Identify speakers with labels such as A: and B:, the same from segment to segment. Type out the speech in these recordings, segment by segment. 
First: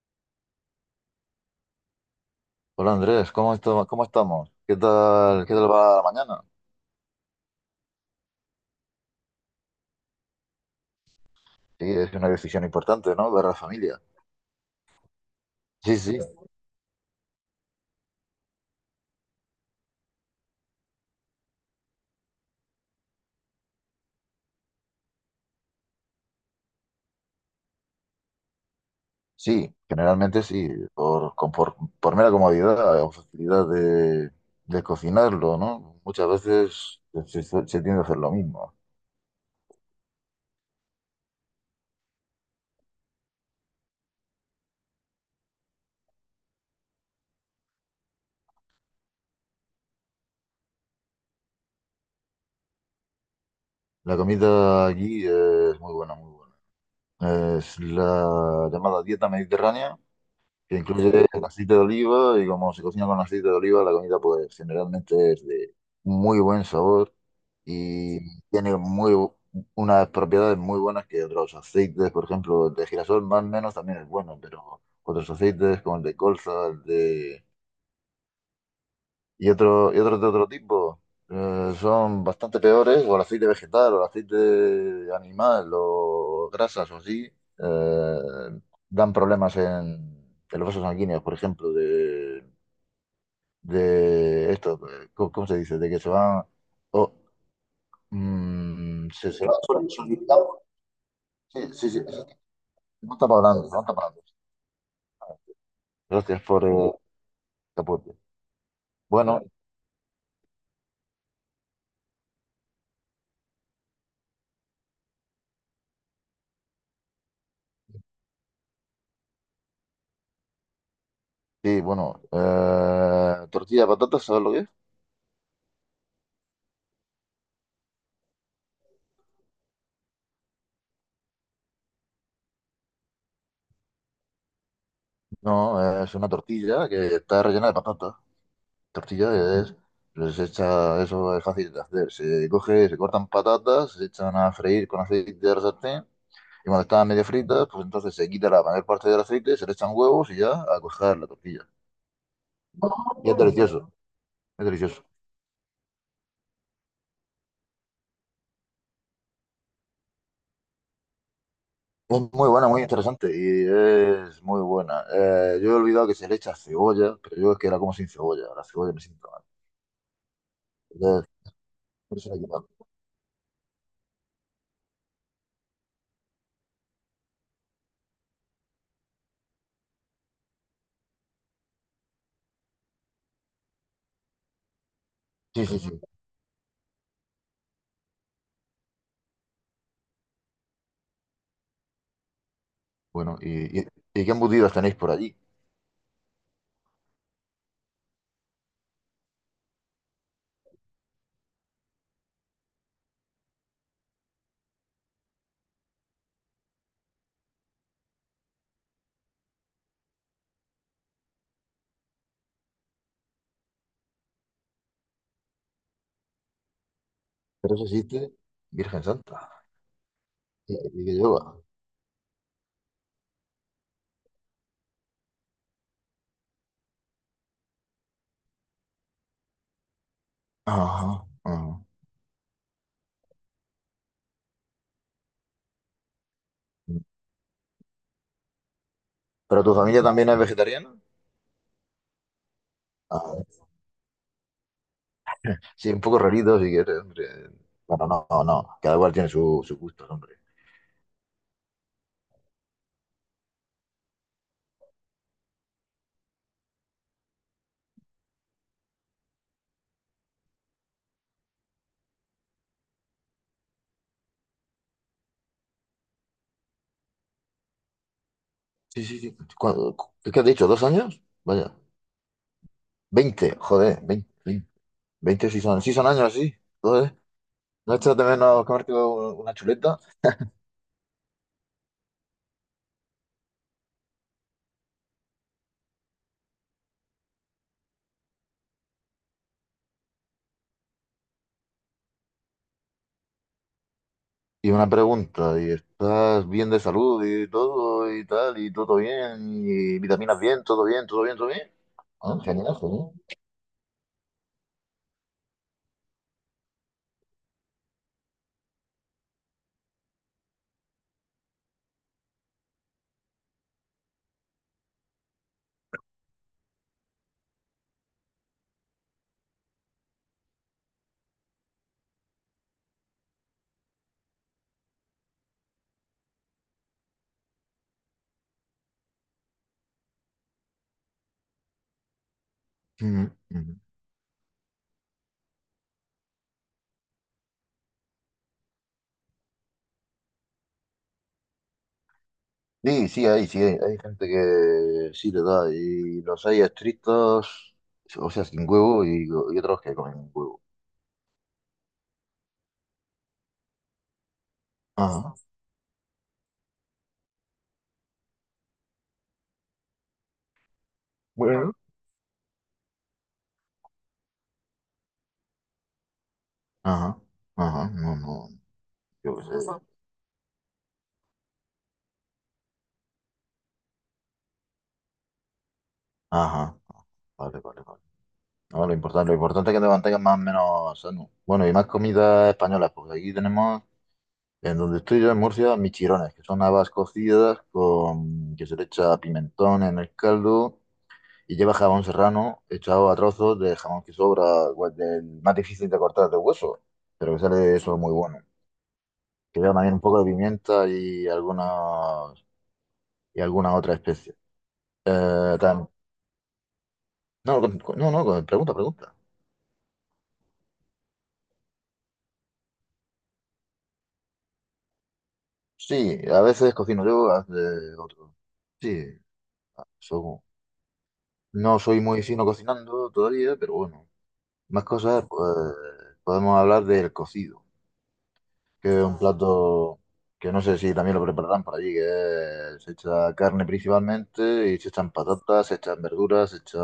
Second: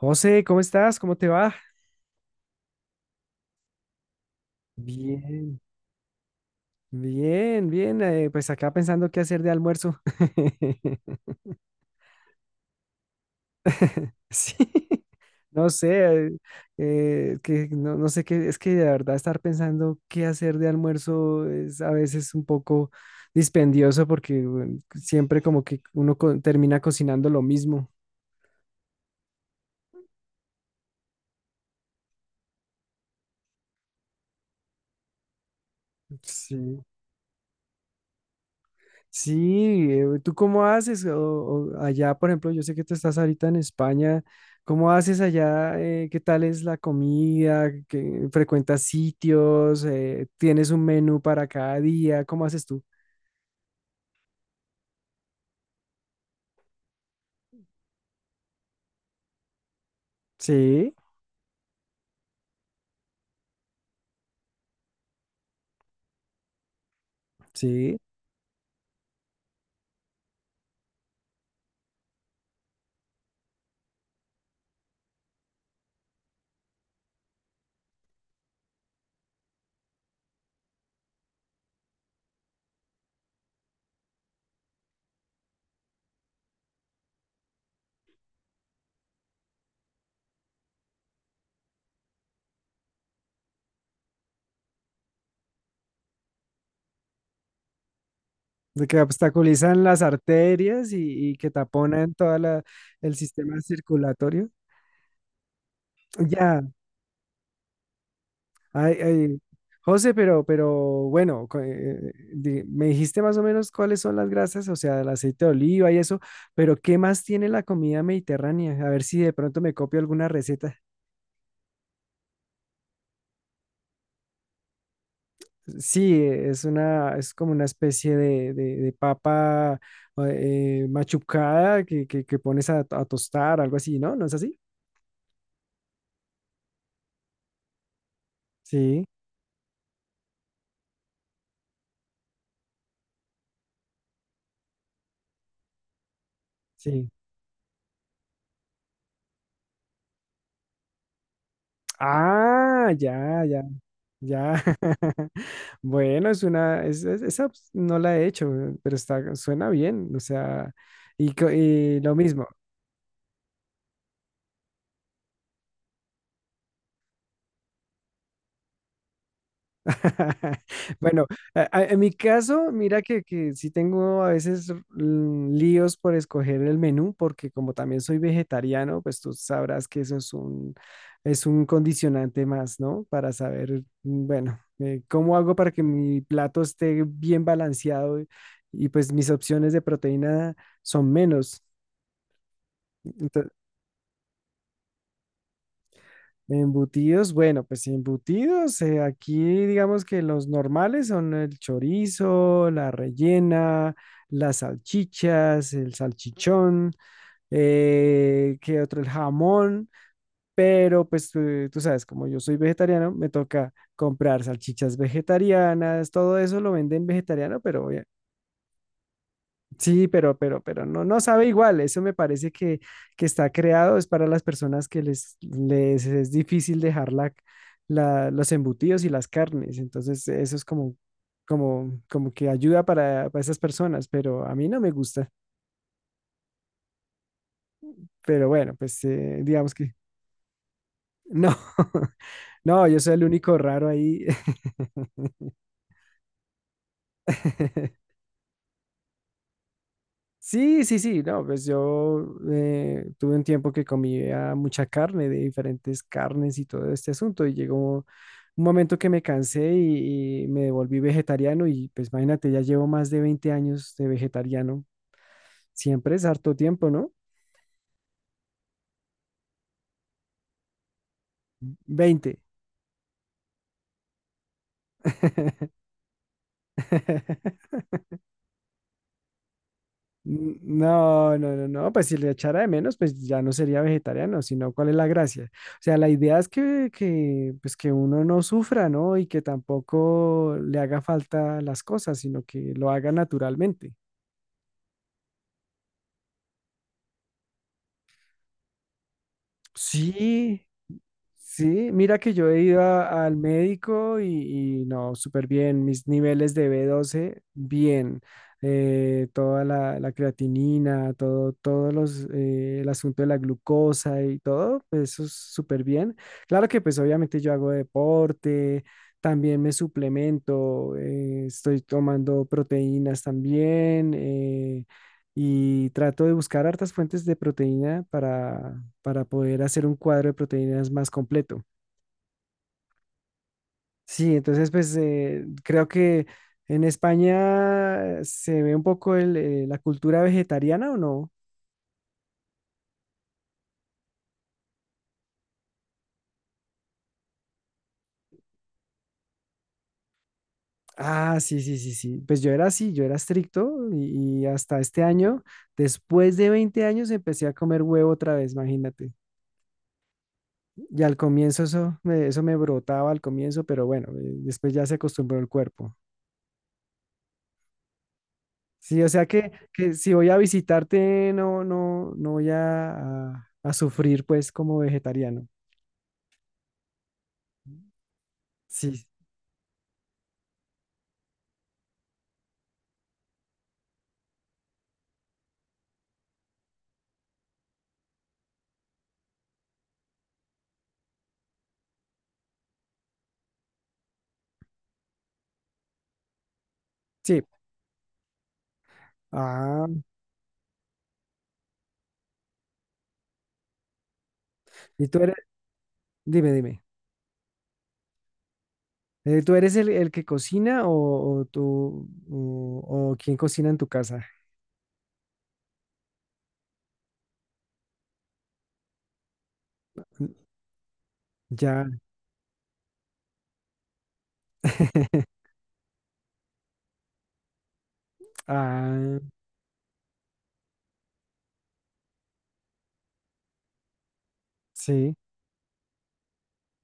A: José, ¿cómo estás? ¿Cómo te va?
B: Hola Andrés, ¿ cómo estamos? Qué
A: Bien.
B: tal va la mañana?
A: Bien, bien. Pues acá pensando qué hacer de almuerzo.
B: Sí, es una decisión importante, ¿no? Para la familia.
A: Sí, no
B: Sí, sí,
A: sé, que no, no sé qué, es que de verdad estar pensando qué hacer de almuerzo es a veces un poco dispendioso porque bueno, siempre como que uno termina cocinando lo mismo.
B: sí, generalmente sí, por mera comodidad o facilidad de cocinarlo, ¿no? Muchas
A: Sí.
B: veces se tiende a hacer lo mismo.
A: Sí, ¿tú cómo haces? O allá, por ejemplo, yo sé que tú estás ahorita en España, ¿cómo haces allá? ¿Qué tal es la comida? ¿Qué- frecuentas sitios? ¿Tienes un menú para cada día? ¿Cómo haces tú?
B: La comida allí es muy buena, muy buena. Es la llamada dieta mediterránea, que
A: Sí,
B: incluye aceite de oliva y como se cocina con aceite de oliva, la comida pues generalmente es de muy buen sabor
A: sí,
B: y tiene muy bu- unas propiedades muy buenas que otros aceites, por ejemplo, el de girasol más o menos también es bueno, pero otros aceites como el de colza, el de y otros de otro tipo. Son bastante peores, o el aceite vegetal, o el aceite animal, o grasas o así, eh, dan problemas en los vasos sanguíneos, por ejemplo, de esto, ¿cómo, cómo se dice? De que se van... o,
A: de que
B: se va
A: obstaculizan las
B: solidificando.
A: arterias y que
B: Sí, sí, sí.
A: taponan todo
B: No
A: el
B: está
A: sistema
B: hablando, no está hablando.
A: circulatorio.
B: Gracias
A: Ya.
B: por el aporte.
A: Ay, ay,
B: Bueno,
A: José, pero bueno, me dijiste más o menos cuáles son las grasas, o sea, el aceite de oliva y eso, pero ¿qué más tiene la comida mediterránea? A ver si de pronto me copio alguna receta.
B: sí, bueno. Tortilla de patatas, ¿sabes lo que es?
A: Sí, es una, es como una especie de, de papa machucada que, que pones a tostar, algo así, ¿no? ¿No es así?
B: No, es una tortilla que está rellena de patata.
A: Sí,
B: Tortilla es, pues se echa, eso es fácil de hacer. Se coge, se cortan patatas, se echan a freír con aceite de la sartén y cuando están
A: sí.
B: medio fritas, pues entonces se quita la mayor parte del aceite, se le echan huevos y ya a coger la tortilla.
A: Ah,
B: Y es
A: ya, ya.
B: delicioso,
A: Ya.
B: es delicioso.
A: Bueno, es una, es- esa pues, no la he hecho, pero está, suena bien, o sea, y lo
B: Es
A: mismo.
B: muy buena, muy interesante y es muy buena. Yo he olvidado que se le echa cebolla, pero yo es que la como sin cebolla. La cebolla me siento mal.
A: Bueno,
B: Entonces,
A: en mi
B: por eso la he quitado.
A: caso, mira que sí tengo a veces líos por escoger el menú, porque como también soy vegetariano, pues tú sabrás que es un condicionante más, ¿no? Para saber, bueno, cómo hago
B: Sí,
A: para
B: sí,
A: que
B: sí.
A: mi plato esté bien balanceado y, pues mis opciones de proteína son menos.
B: Bueno, ¿ y qué embutidos tenéis por allí?
A: Embutidos, bueno, pues sí, embutidos, aquí digamos que los normales son el chorizo, la rellena, las salchichas, el salchichón, ¿qué otro? El jamón, pero pues tú sabes, como yo soy vegetariano, me toca comprar salchichas vegetarianas, todo eso lo venden vegetariano,
B: Pero
A: pero
B: eso
A: obvia-
B: existe, Virgen Santa.
A: Sí, pero, pero, pero no,
B: Y que
A: no sabe
B: lleva.
A: igual. Eso me parece que está creado, es para las personas que les es difícil dejar la, los embutidos y las carnes. Entonces, eso es como,
B: Ajá, ajá.
A: como, como que ayuda para esas personas, pero a mí no me gusta. Pero bueno, pues
B: ¿Pero
A: digamos
B: tu
A: que
B: familia también es vegetariana?
A: no, no, yo soy el
B: Ah,
A: único raro ahí.
B: sí, un poco rarito si quieres, hombre. Bueno, no, no, no. Cada cual tiene su, su gusto, hombre.
A: Sí, sí, sí, no, pues yo tuve un tiempo que comía mucha carne, de diferentes carnes y todo este asunto, y llegó un momento que me cansé y me volví vegetariano, y pues imagínate, ya llevo más de 20 años de vegetariano, siempre es harto tiempo, ¿no?
B: Sí, sí, sí. ¿Qué, has dicho? ¿Dos años? Vaya.
A: 20.
B: Veinte, joder, veinte. Veinte sí son años, sí. Joder. ¿No echas de menos comerte una chuleta?
A: No, no, no, no, pues si le echara de menos, pues ya no sería vegetariano, sino cuál es la gracia. O sea, la idea es que, pues que uno no sufra, ¿no? Y que tampoco le haga falta las cosas, sino que lo haga naturalmente.
B: Y una pregunta, ¿y estás bien de salud y todo y tal? ¿Y todo bien? ¿Y vitaminas bien?
A: Sí,
B: ¿Todo bien? ¿Todo bien? ¿Todo bien?
A: Sí, mira que
B: Ah,
A: yo he
B: genial,
A: ido
B: genial.
A: al médico y no, súper bien. Mis niveles de B12, bien. Toda la creatinina, todo, el asunto de la glucosa y todo, pues eso es súper bien. Claro que pues obviamente yo hago deporte, también me suplemento, estoy tomando proteínas también y trato de buscar hartas fuentes de proteína para poder hacer un cuadro de proteínas más completo.
B: Ujú, ujú.
A: Sí, entonces pues creo que en España se ve un poco la cultura vegetariana o no.
B: Sí, sí, hay gente que sí le da, y los hay estrictos, o sea, sin huevo, y otros que comen huevo.
A: Ah, sí, sí, sí, sí. Pues yo era así, yo era estricto y hasta este
B: Ajá,
A: año, después de 20 años, empecé a comer huevo otra vez, imagínate. Y al comienzo
B: bueno.
A: eso me brotaba al comienzo, pero bueno, después ya se acostumbró el cuerpo.
B: Ajá, ajá, no, no,
A: Sí, o sea
B: yo qué
A: que,
B: sé.
A: que si voy a visitarte, no, no, no voy a sufrir pues como vegetariano.
B: Ajá, vale, vale, vale. No,
A: Sí,
B: lo importante es que te mantengas más o menos sano. Bueno, y más comidas españolas, porque aquí tenemos, en donde estoy yo en Murcia, michirones, que son habas cocidas con, que se le echa pimentón en el caldo. Y lleva jamón serrano echado a trozos de jamón que sobra, pues, del más difícil de cortar de hueso, pero que
A: sí.
B: sale eso muy bueno. Que lleva
A: Ah,
B: también un poco de pimienta y alguna otra especie.
A: y tú eres,
B: Eh, tam-
A: dime, dime.
B: no, pregunta, pregunta.
A: ¿Tú eres el que cocina o tú o quién cocina en tu casa?
B: Sí, a veces cocino yo, a veces otro. Sí, so- no
A: Ya.
B: soy muy fino cocinando todavía, pero bueno, más cosas, pues podemos hablar del cocido. Que es un
A: Ah,
B: plato que no sé si también lo prepararán por allí, que se echa carne principalmente y se echan
A: sí.
B: patatas, se echan verduras, se echa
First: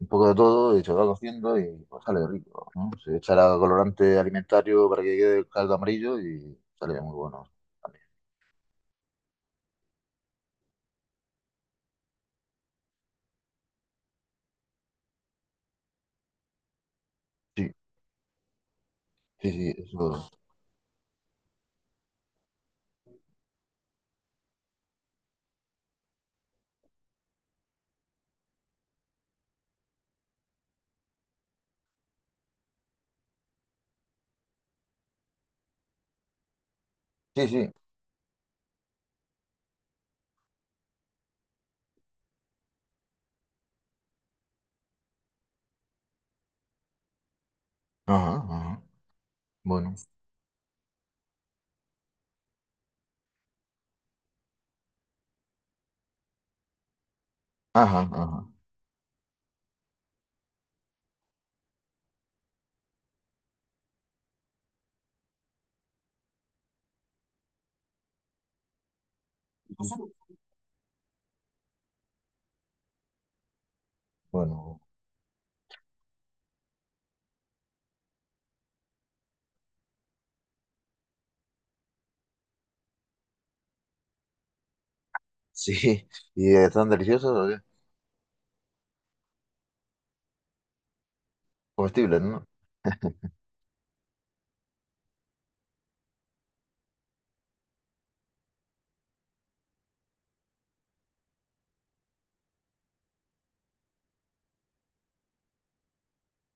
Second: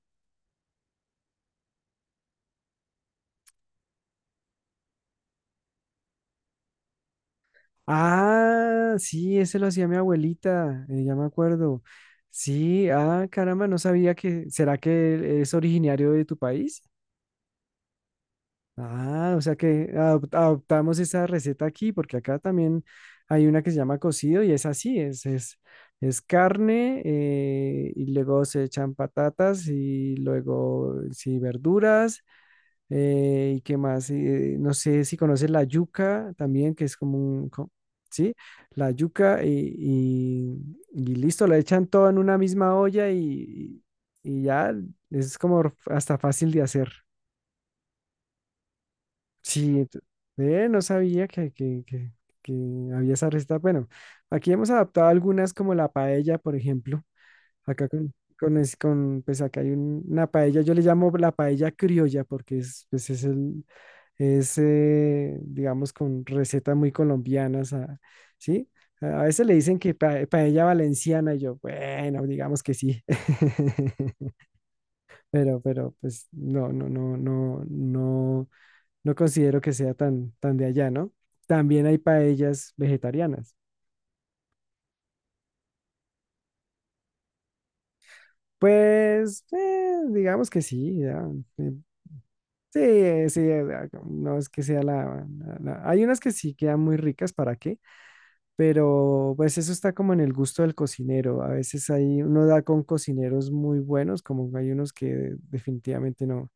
B: un poco de todo y se va cociendo y pues, sale rico, ¿no? Se echará colorante alimentario para que quede el caldo amarillo y sale muy bueno también.
A: Ah, sí, ese lo hacía mi abuelita, ya me acuerdo. Sí, ah, caramba, no sabía que, ¿será que es originario de tu país?
B: Sí,
A: Ah, o
B: sí,
A: sea
B: sí,
A: que
B: eso.
A: adoptamos esa receta aquí, porque acá también hay una que se llama cocido y es así, es carne y luego se echan patatas y luego sí verduras y qué más, no sé si conoces la yuca también, que es como
B: Sí, sí.
A: sí, la yuca y listo, la echan todo en una misma olla y ya es como hasta fácil de hacer.
B: Ajá, ajá.
A: Sí,
B: Bueno.
A: no sabía que había esa receta. Bueno, aquí hemos adaptado algunas como la paella, por ejemplo. Acá
B: Ajá,
A: con,
B: ajá.
A: con, es- con pues acá hay una paella, yo le llamo la paella criolla porque pues digamos, con recetas muy colombianas, ah, ¿sí? A veces le dicen que paella valenciana y yo, bueno, digamos que sí.
B: Bueno.
A: Pues no, no, no, no, no no considero que sea tan, tan de allá, ¿no? También hay paellas vegetarianas.
B: Sí. ¿Y están deliciosos o qué?
A: Pues, digamos que sí, ya, eh,
B: Comestibles, ¿no?
A: sí, sí, ah, no es que sea la, hay unas que sí quedan muy ricas, ¿para qué? Pero pues eso está como en el gusto del cocinero. A veces hay, uno da con cocineros muy buenos, como hay unos que definitivamente no,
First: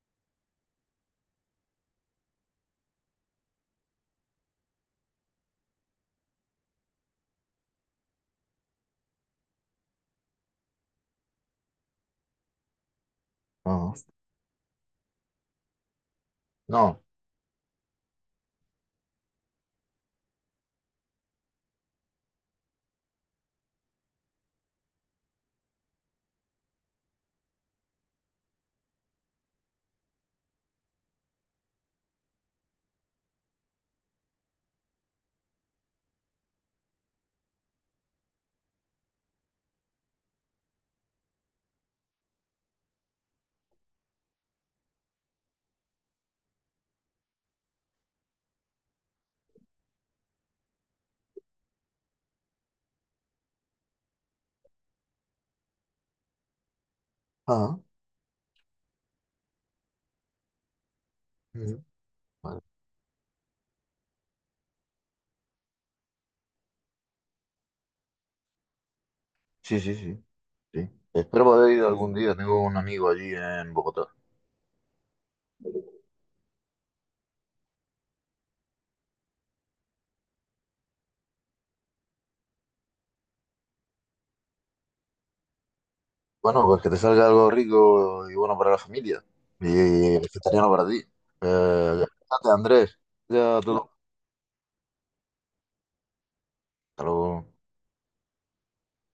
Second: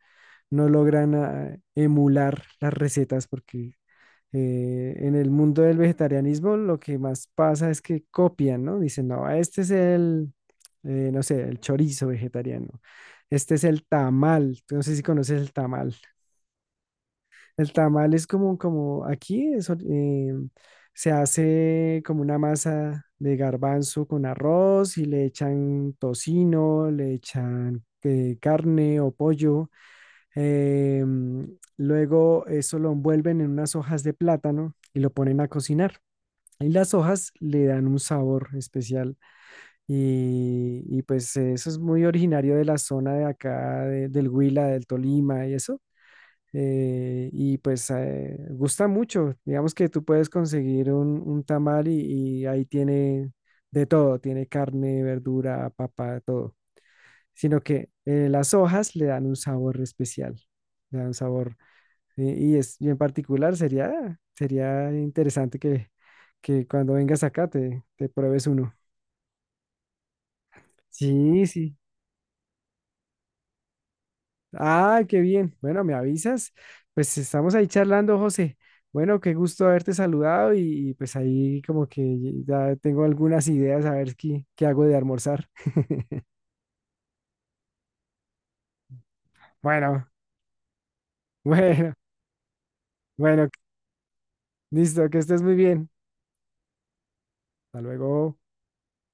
A: no logran emular las recetas porque en el mundo del vegetarianismo lo que más pasa es que copian, ¿no? Dicen, no, este es no sé, el chorizo vegetariano, este es el
B: Ajá.
A: tamal, no sé si conoces el tamal.
B: No.
A: El tamal es como aquí es, se hace como una masa de garbanzo con arroz y le echan tocino, le echan carne o pollo. Luego eso lo envuelven en unas hojas de plátano y lo ponen a cocinar. Y las hojas le dan un sabor especial. Y pues eso es muy originario de la zona de acá, del Huila, del Tolima y eso. Y pues gusta mucho. Digamos que tú puedes conseguir un tamal y ahí tiene de todo. Tiene carne, verdura, papa, todo. Sino
B: Ajá.
A: que las hojas le dan un sabor especial. Le dan un sabor
B: Ujú.
A: y,
B: Vale.
A: y en particular sería interesante que cuando vengas acá te pruebes uno.
B: Sí, sí, sí. Sí. Espero
A: Sí, sí.
B: poder ir algún día. Tengo un amigo allí en Bogotá.
A: Ah, qué bien. Bueno, me avisas. Pues estamos ahí charlando, José. Bueno, qué gusto haberte saludado y pues ahí como que ya tengo algunas ideas a ver qué hago de almorzar.
B: Bueno, pues que te salga algo rico y bueno para la familia.
A: Bueno,
B: Y vegetariano para ti.
A: bueno,
B: Gracias, Andrés.
A: bueno.
B: Ya, tú. Hasta
A: Listo, que estés muy bien.
B: luego.
A: Hasta luego.